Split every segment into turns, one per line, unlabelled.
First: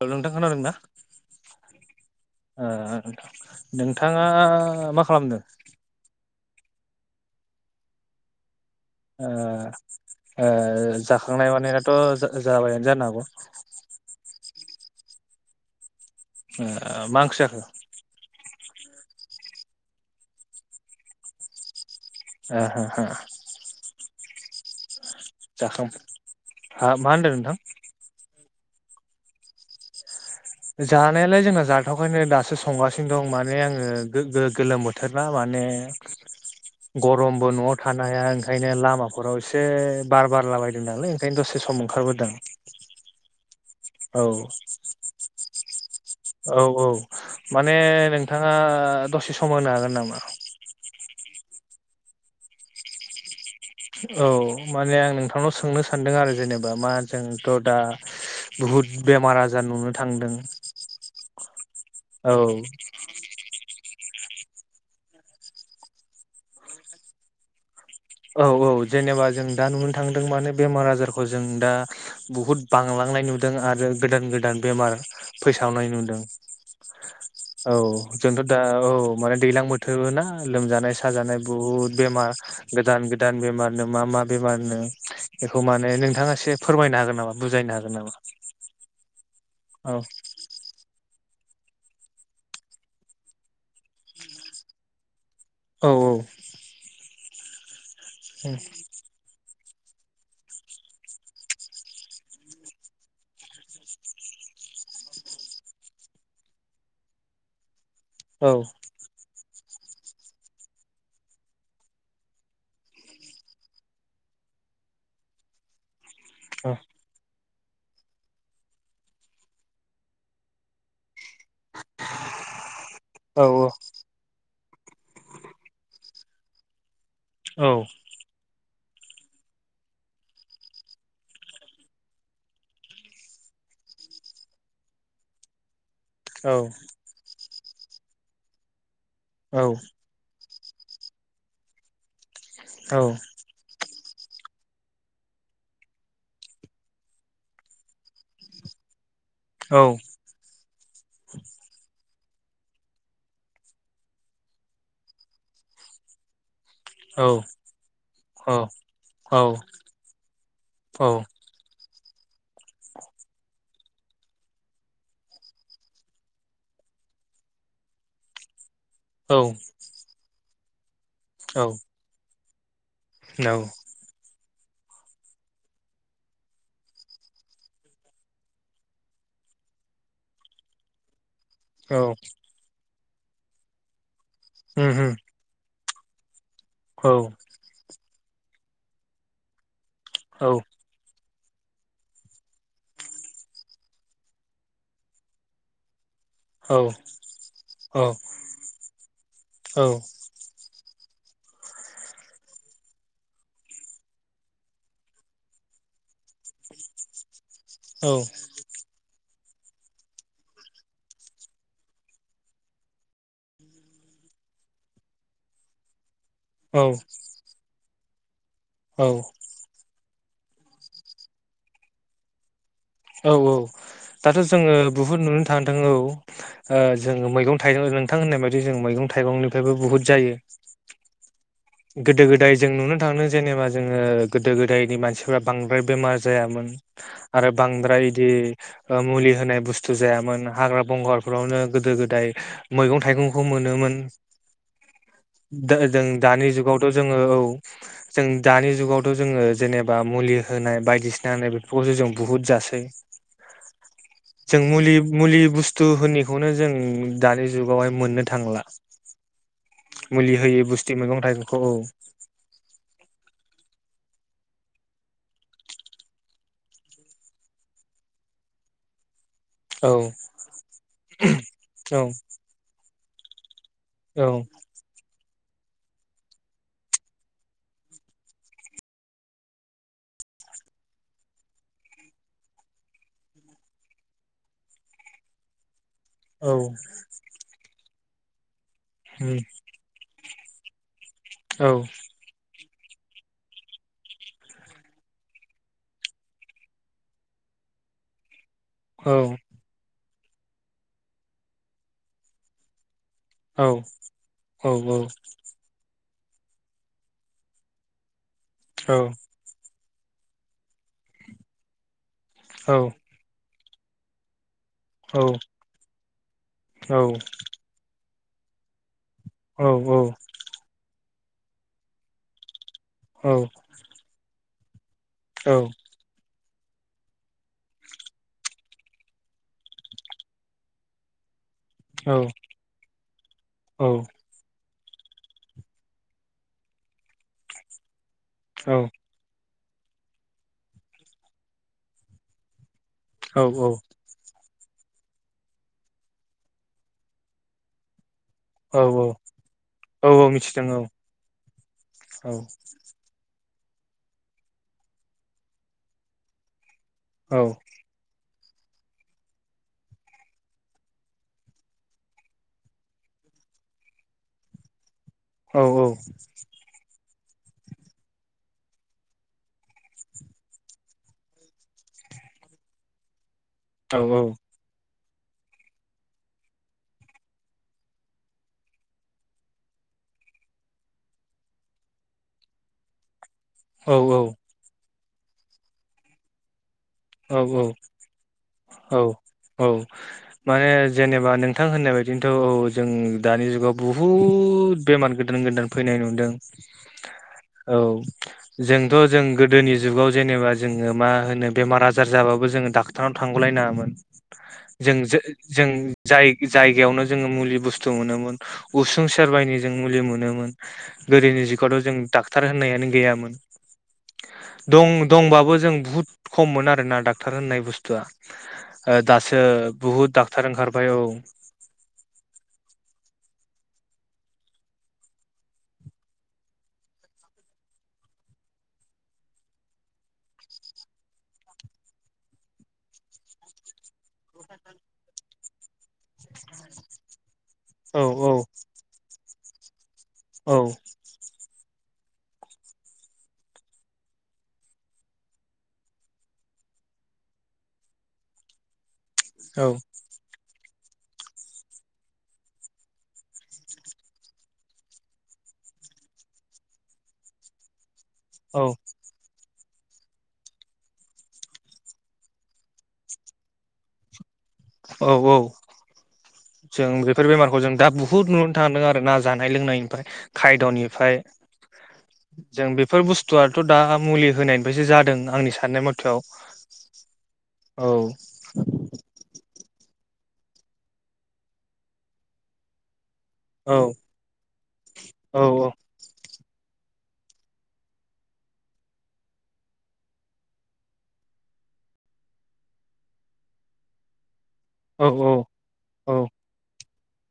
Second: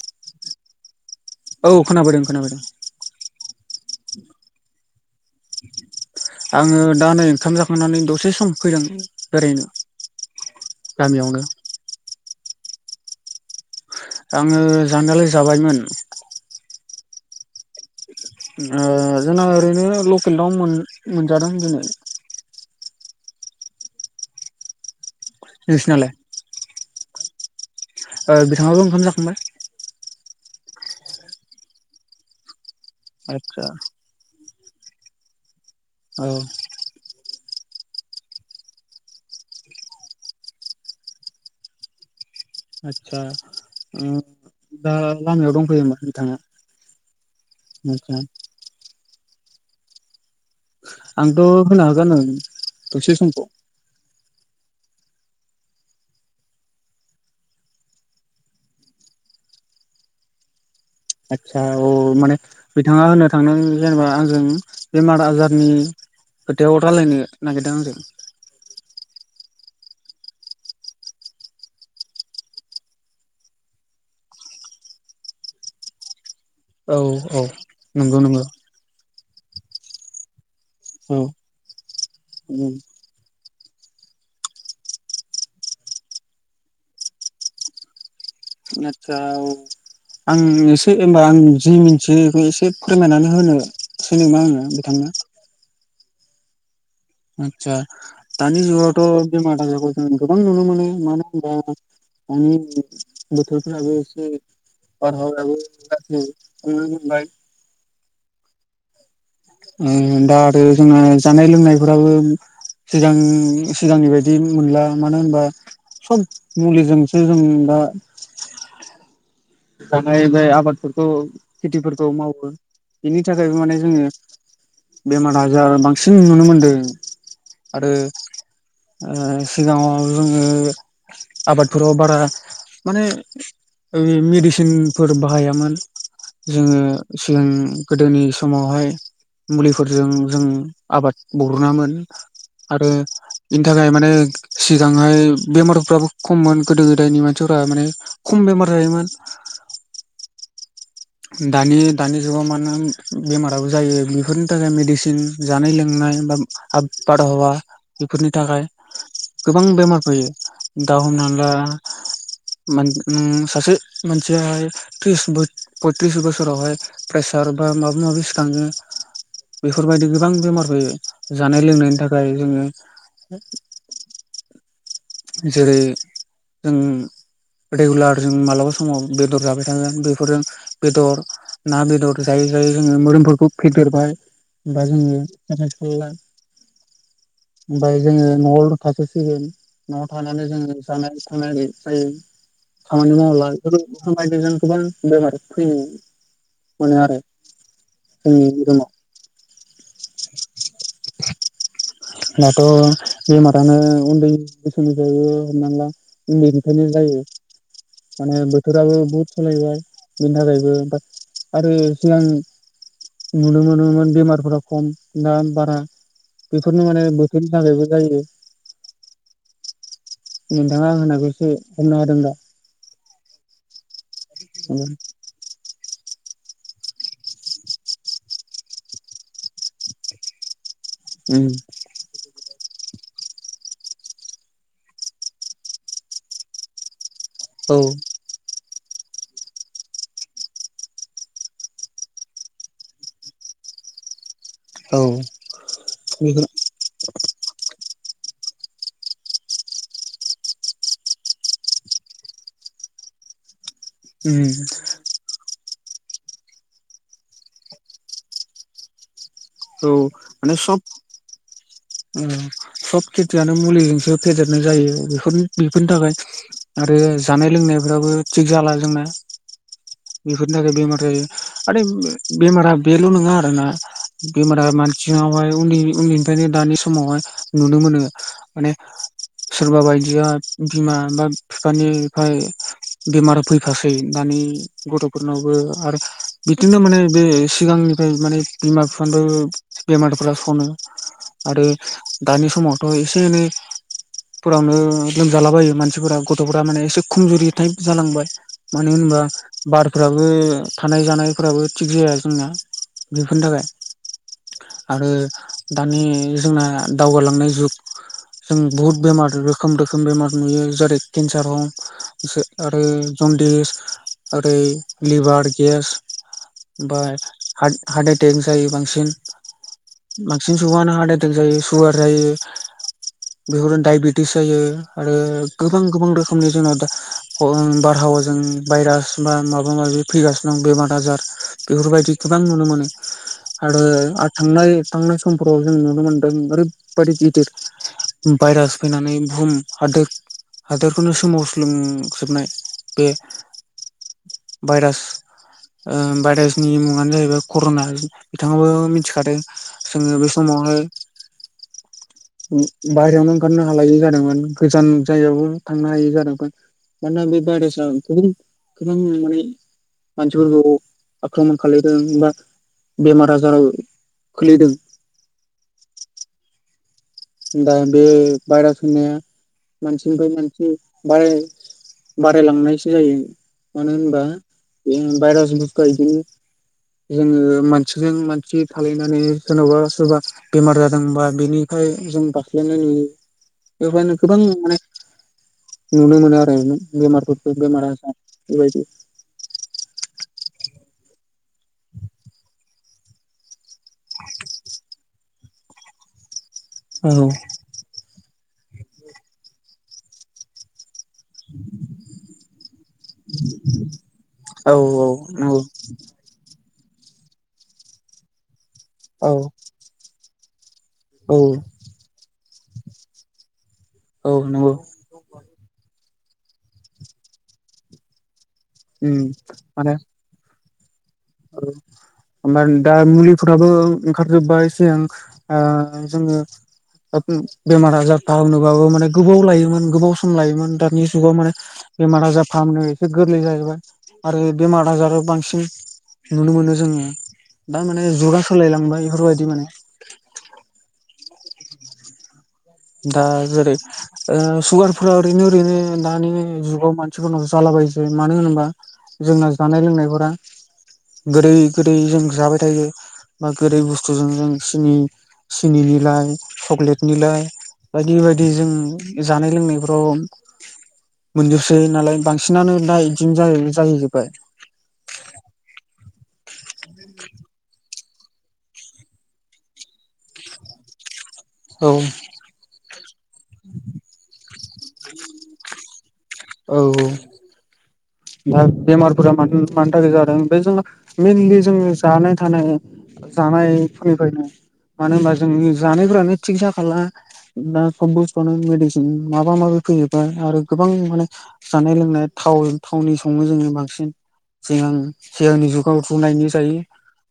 ओ नोंथां खोनादों ना
औ खोनाबोदों खोनाबोदों
ओ नोंथां। नोंथाङा मा खालामदों।
आङो दा नै ओंखाम जाखांनानै दसे सम। फैदों
ओ
बेरायनो
ओ
गामियावनो
जाखांनाय मानेत जो ओज जाबाय जानोहागौ।
आङो जानालाय जाबायमोन।
ओ मा ओंख्रि जाखो।
ओ जोंनाव ओरैनो लकेल दाव मोन मोनजानादोंनो।
ओहो हो। जाखां
नोंसिनालाय
हा मा होनदो नोथां।
ओ बिथाङाबो ओंखाम जाखांबाय।
जानायालाय जोंना जाथावखायनो दासो संगासिनो दं माने
आदसा
आंङो गोगोद। गोलोम बोथोर ना माने
औ
गरम। बो न'आव थानो हाया ओंखायनो लामाफोराव इसे बार बारलाबायदों नालाय ओंखायनो दसे सम ओंखारबोदों।
आतसा ओम
औ
दा लामायाव दंफैयोमोन। बिथाङा
औ औ माने
आदसा
नोंथाङा दसे सम होनो हागोन नामा।
आंथ' होनो हागोन दसे समखौ
औ माने आं नोंथांनाव सोंनो सानदों आरो जेनेबा मा जोंथ' दा बुहु हुद बेमार आजार नुनो थांदों
आदसा औ माने बिथाङा होननो थांदों जेनेबा आंजों बेमार आजारनि खोथायाव रायज्लायनो नागिरदों आंजों
औ औ जेनेबा जों दा नुनो थांदों माने बेमार आजारखौ जों दा बुहुद बांलांनाय नुदों आरो गोदान गोदान बेमार फैसावनाय नुदों औ
नंगौ
जोंथ'
नंगौ
दा औ म दैलां बोथोर ना लोमजानाय
औ
साजानाय बुहुद बेमार गोदान गोदान बेमार मा मा बेमारनो बेखौ माने नोंथाङा एसे फोरमायनो हागोन नामा बुजायनो हागोन नामा
आतसा औ आं एसे दे होनबा आं जि मिथियो बेखौ एसे फोरमायनानै होनोसै नामा आङो बिथांनो
औ औ
[unintelligible] ज गोबां नुनो मोनो मानो होनबा दानि बोथोरफ्राबो एसे [unintelligible]
औ
ओम दा आरो जोंना जानाय लोंनायफोराबो सिगां सिगांनि बायदि मोनला मानो होनबा सब मुलिजोंसो जों दा जानाय जायो आबादा थ' खेथिफोरखौ मावो बेनि
औ
थाखायबो माने जोङो बेमार आजार बांसिन जों नुनो मोनदों
औ
आरो सिगाङाव जोङो आबादफोराव बारा माने [unintelligible] मेडिसिनफोर बाहायामोन जोङो सिगां गोदोनि समावहाय मुलिफोरजों जों आबाद बरामोन आरो बेनि थाखाय माने सिगांहाय बेमारफ्राबो खममोन गोदो गोदायनि मानसिफोरा माने खम बेमार जायोमोन दानि दानि जुगाव मानो बेमाराबो जायो बेफोरनि थाखाय मेडिसिन जानाय लोंनाय बा बारहावा बेफोरनि थाखाय गोबां बेमार फैयो दाउ हमना ला सासे मानसियाहाय त्रिस बो पयथ्रिस बोसोरावहाय प्रेसार बा माबा माबि सिखाङो बेफोरबायदि गोबां बेमार फैयो जानाय लोंनायनि थाखाय जोङो
औ
जेरै जों रेगुलार जों मालाबा समाव बेदर जाबाय थागोन बेफोरजों बेदर ना बेदर जायै जायै जोङो मोदोमफोरखौ फेदेरबाय बा जोङो साय
औ
जोङो न'आव थासोसिगोन न'आव थानानै जोङो जानाय थानाय जायो। खामानि मावला। बेफोर [unintelligible] गोबां बेमार फैयो। मोनो आरो जोंनि रुमाव। दाथ' बेमारानो उन्दै बोसोरनिफ्रायबो हमना ला उन्दैनिफ्रायनो जायो। माने बोथोराबो बुहुद सोलायबाय। बिनि थाखायबो बाद आरो सिगां नुनो मोनोमोन बेमारफोरा खम दा बारा। बेफोरनो माने बोथोरनि थाखायबो जायो। नोंथाङा आं होननाखौ एसे हमनो हादों दा?
औ औ दाथ' जोङो
उम
बुहुद नुनो थांदों औ। ओ जोङो मैगं थाइगं नोंथां होननाय बायदि जों मैगं थाइगंनिफायबो बुहुद जायो। गोदो गोदाय जों नुनो थांङो जेनेबा जोङो गोदो गोदायनि मानसिफोरा बांद्राय बेमार जायामोन। आरो
औ
बांद्राय इदि ओ मुलि होनाय बुस थु जायामोन, हाग्रा बंगारफोरावनो गोदो गोदाय मैगं थाइगंखौ मोनोमोन।
औ
दा जों
बेफोर
दानि जुगावथ' जोङो औ। जों दानि जुगावथ' जोङो जेनेबा मुलि होनाय बायदिसिना होनाय बेफोरखौसो जों बुहुद जासै।
उम
जों मुलि मुलि बुस थु होनिखौनो जों दानि जुगावहाय मोननो थांला। मुलि होयो बुस्ति मैगं थाइगंखौ औ।
उम सब खेथियानो मुलिजोंसो फेदेरनाय जायो बेफोर बेफोरनि थाखाय आरो जानाय लोंनायफ्राबो थिग जाला जोंना।
औ
बेफोरनि थाखाय बेमार जायो आरो
औ
बेमारा बेल' नोङा आरोना।
औ
बेमारा मानसिनावहाय उन्दै-उन्दैनिफायनो दानि समावहाय नुनो मोनो, माने सोरबा बायदिया बिमा बा फिफानिफाय बेमार फैफासै, दानि गथ'फोरनावबो आरो
औ
बिदिनो माने बे सिगांनिफाय माने बिमा बिफानिफाय बेमार फोरा सनो आरो दानि समावथ' एसे एनै फोरावनो लोमजालाबायो मानसिफोरा गथ'फोरा माने एसे खुमजुरि थायफ जालांबाय। मानो
औ
होनोबा बारफोराबो थानाय जानायफोराबो थिग जाया जोंना। बेफोरनि
औ
थाखाय आरो दानि जोंना दावगालांनाय जुग, जों बुहुद बेमार रोखोम रो खोम बेमार नुयो। जेरै केन्सार हक
औ
आरो जन्दिस ओरै
औ
लिभार गेस, ओमफाय हाट हाट एटेक जायो बांसिन। बांसिन सुबानो हाट एटेक जायो, सुगार जायो।
औ
बेफोरनो दायबेटिस जायो आरो
औ औ
गोबां गोबां रोखोमनि जोंनाव दा ओम बार'हावाजों भाइरास बा माबा माबि फैगासिनो दं बेमार आजार।
औ
बेफोरबायदि गोबां नुनो मोनो आरो
औ
आ थांनाय थांनाय समफोराव जों नु नुनो मोन्दों ओरैबादि गिदिर
औ
भायरास फैनानै बुहुम हादोद हादोरखौनो सोमावस्लुंजोबनाय। बे
औ औ।
भाइरास ओ भाइरासनि मुङानो जाहैबाय कर'ना। बिथाङाबो
औ
मिथिखादों
औ
जोङो बे
औ
समावहाय
मिथिदों औ
बायरायावनो ओंखारनो हालायै जादोंमोन। गोजान जायगायावबो थांनो हायि जादोंमोन। मानोना बे
औ
भाइरासआ गुबुं गोबां माने मानसिफोरखौ आख्रमन खालायदों बा बेमार आजाराव खोलैदों।
औ औ।
दा बे भायरास होननाया मानसिनिफाय मानसि बाराय बारायलांनायसो जायो मानो
औ
होनबा भाइरास बुसतुआ इदिनो - जोङो मानसिजों मानसि थालायनानै सोरनावबा सोरबा बेमार जादोंबा बेनिखाय जों बारख्लायनाय नुयो बेवहायनो गोबां माने नुनो मोनो आरो।
औ
बेमारफोरखौ बेमार आजार बेबायदि
औ औ औ माने जेनेबा नोंथां होननाय बायदिनोथ' औ जों दानि जुगाव बुहुद बेमार गोदान गोदान फैनाय नुदों।
औ
औ जोंथ' जों गोदोनि जुगाव जेनेबा जोङो मा होनो बेमार आजार जाबाबो जोङो डाक्टारनाव थांगौलाय नङामोन जों
औ नंगौ
जों जाय जायगायावनो जोङो मुलि बुस्थु मोनोमोन उसुं
औ
सेरबायनो जों मुलि मोनोमोन
औ
गोदोनि जुगथ' जों डाक्टार होननायानो गैयामोन
औ नंगौ
दं दंबाबो जों बुहुद खम मोन आरोना डाक्टर होननाय बुस्थुआ।
उम
दासो
माने
बुहुद डाक्टार ओंखारबाय औ
औ ओमफ्राय दा मुलिफोराबो ओंखारजोब्बाय सिगां जोङो- बेमार आजार था होनोबाबो माने गोबाव लायोमोन गोबाव सम लायोमोन दानि जुगाव माने बेमार आजार फाहामनायाव एसे गोरलै जाहैबाय आरो बेमार आजाराव बांसिन नुनो मोनो जोङो दा
औ
माने
औ
जुगा सोलायलांबाय बेफोरबायदि माने
औ
दा जेरै सुगारफोरा ओरैनो ओरैनो दानि जुगाव मानसिफोरनाव जाला ायायो मानो होनोबा जोंना जानाय
औ
लोंनायफोरा गोदै गोदै जों जाबाय थायो। बा गोदै बुस्थुजों जों सिनि सिनिनिलइ सक्लेट निलइ बायदि बायदि जों जानाय लोंनाय ' मोनजोबसै नालाय बांसिनानो दा बिदिनो जाहैजोबबाय
औ औ जों बेफोर बेमारखौ जों दा ब बुहुद नुनो थांदों आरो ना जानाय लोंनायनिफ्राय खायद'निफ्राय
औ
जों बेफोर बुस्थुआथ' दा मुलि होनायनिफ्रायसो जादों आंनि साननाय मथआव
औ दा बेमारफोरा मानि थाखाय जादों ओमफ्राय जों मइेनलि जों जानाय थानाय
औ
जानायफोरनिफ्रायनो मानो होनबा
औ
जोंनि जानायफोरानो सिकितसा खालाम दा सब बुस्थुनो मेडिसिन माबा माबि फैजोबबाय आरो गोबां माने जानाय लोंनाय थाव थावनि सङो जोङो बांसिन सिगां
औ औ
हेलांनि जुगाव
औ
रुनायनि जायो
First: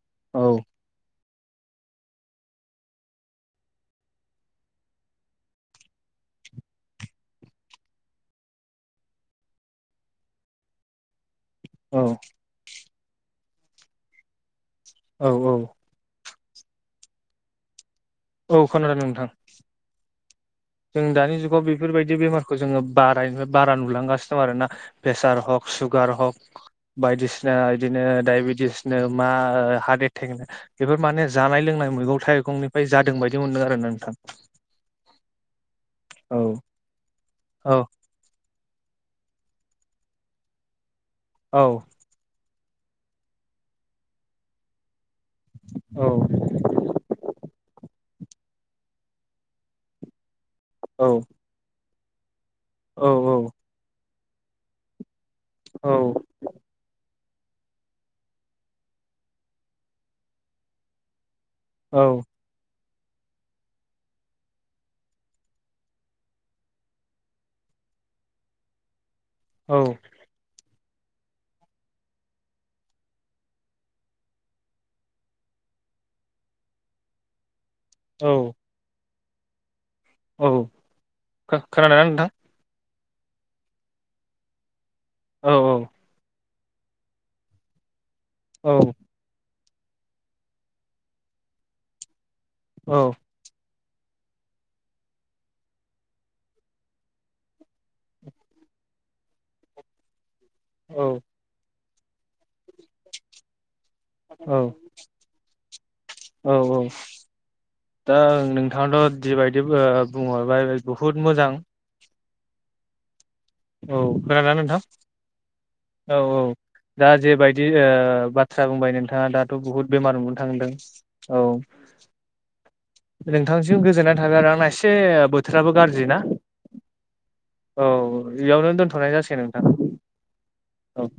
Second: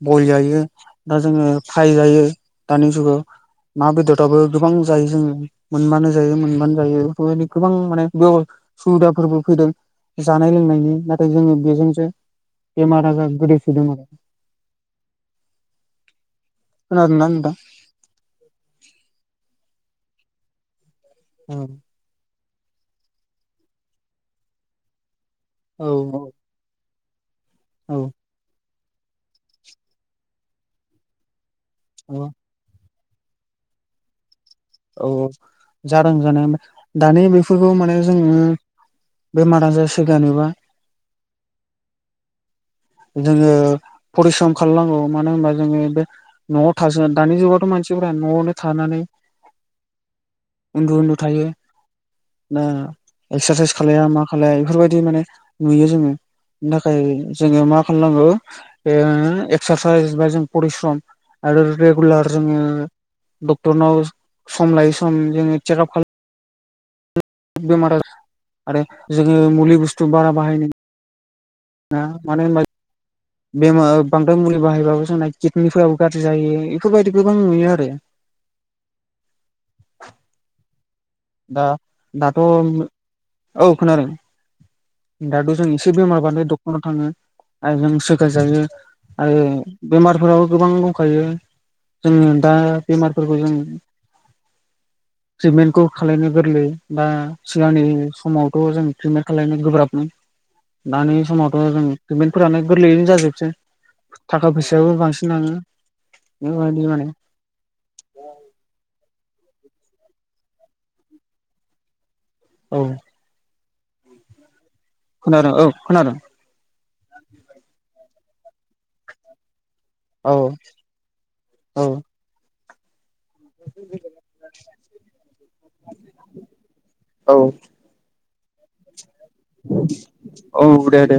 बल जायो दा जोङो फाय जायो दानि जुगाव ना बेदराबबो गोबां जायो जोङो मोनबानो जायो मोनबानो जायो बेफोरबायनो गोबां माने बे सुबिदाफोरबो फैदों जानाय लोंनायनि नाथाय जोङो बेजोंसो
औ
बेमार आजार गोदैसोदों आरो
औ औ
खोनादोंना नोंथां
औ खोनादों नोंथां। जों दानि जुगाव
औ
बेफोरबायदि बेमारखौ जोङो बाराय बारा नुलांगासिनो दं आरो ना प्रेसार हक सुगार
औ
हक बायदिसिना
औ
बिदिनो दडायबेटिस मा हार्ट एटेक बेफोर माने जानाय लोंनाय
औ
मैगं थाइगंनिफ्राय जादों बायदि मोनदों आरो ना नोंथां
औ जादों
औ
जानाय दानि बेफोरखौ
औ
माने जोङो। बेमार आजार सोखानोबा
औ
जोङो फरिस्रम खालामनांगौ मानो होनबा जोङो
औ
बे न'आव थासो दानि जुगावथ' मानसिफोरा न'आवनो थानानै उन्दु
औ
उन्दु थायो। दा
औ
एक्सारसाइस खालाया मा खालाया बेफोरबायदि माने नुयो जोङो बिनि थाखाय जोङो मा खालामनांगौ एक्सारसाइस बा जों परिस्रम आरो
औ
रेगुलार जोङो डक्टरनाव सम लायै सम जोङो चेकआप खालाम बेमार आरो जोङो मुलि बुस्थु बारा बाहायनो नाङा मानो होनबा बेमार बांद्राय मुलि बाहायबाबो जोंना किडनिफोराबो गाज्रि जायो इफोरबायदि गोबां नुयो आरो
औ औ
दा
खोनादोंना नोंथां
दाथ' औ खोनादों दाथ'
औ
जों
औ
एसे बेमार बानो डक्टरनाव थाङो आरो जों सोखा जायो
औ
आरो बेमारफोराबो गोबां दंखायो जोङो दा
औ
बेमारफोरखौ जों थ्रिथमेनखौ खालायनो गोरलै बा सिगांनि समावथ' जों ट्रिटमेन्ट खालायनो गोब्राबमोन दानि समावथ' जों ट्रिमेन्टफोरानो गोरलैयैनो जाजोबसै थाखा
औ
फैसायाबो बांसिन थाङो
औ औ
बेबायदि माने
दा नोंथाङाथ' जिबायदि बुंहरबाय बुहुद मोजां
औ
औ खोनादोंना नोंथां
खोनादों औ खोनादों
औ औ दा जेबायदि बाथ्रा बुंबाय नोंथाङा दाथ' बुहुद बेमार
औ
मोननो थांदों औ नोंथांनिसिम गोजोननाय थाबाय आरो आंना एसे बोथोराबो गाज्रि ना
औ
औ बेयावनो दोन्थ'नाय जासिगोन नोंथां
दे
औ
दे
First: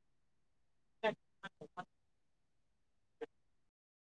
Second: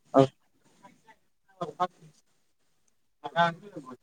औ [unintelligible]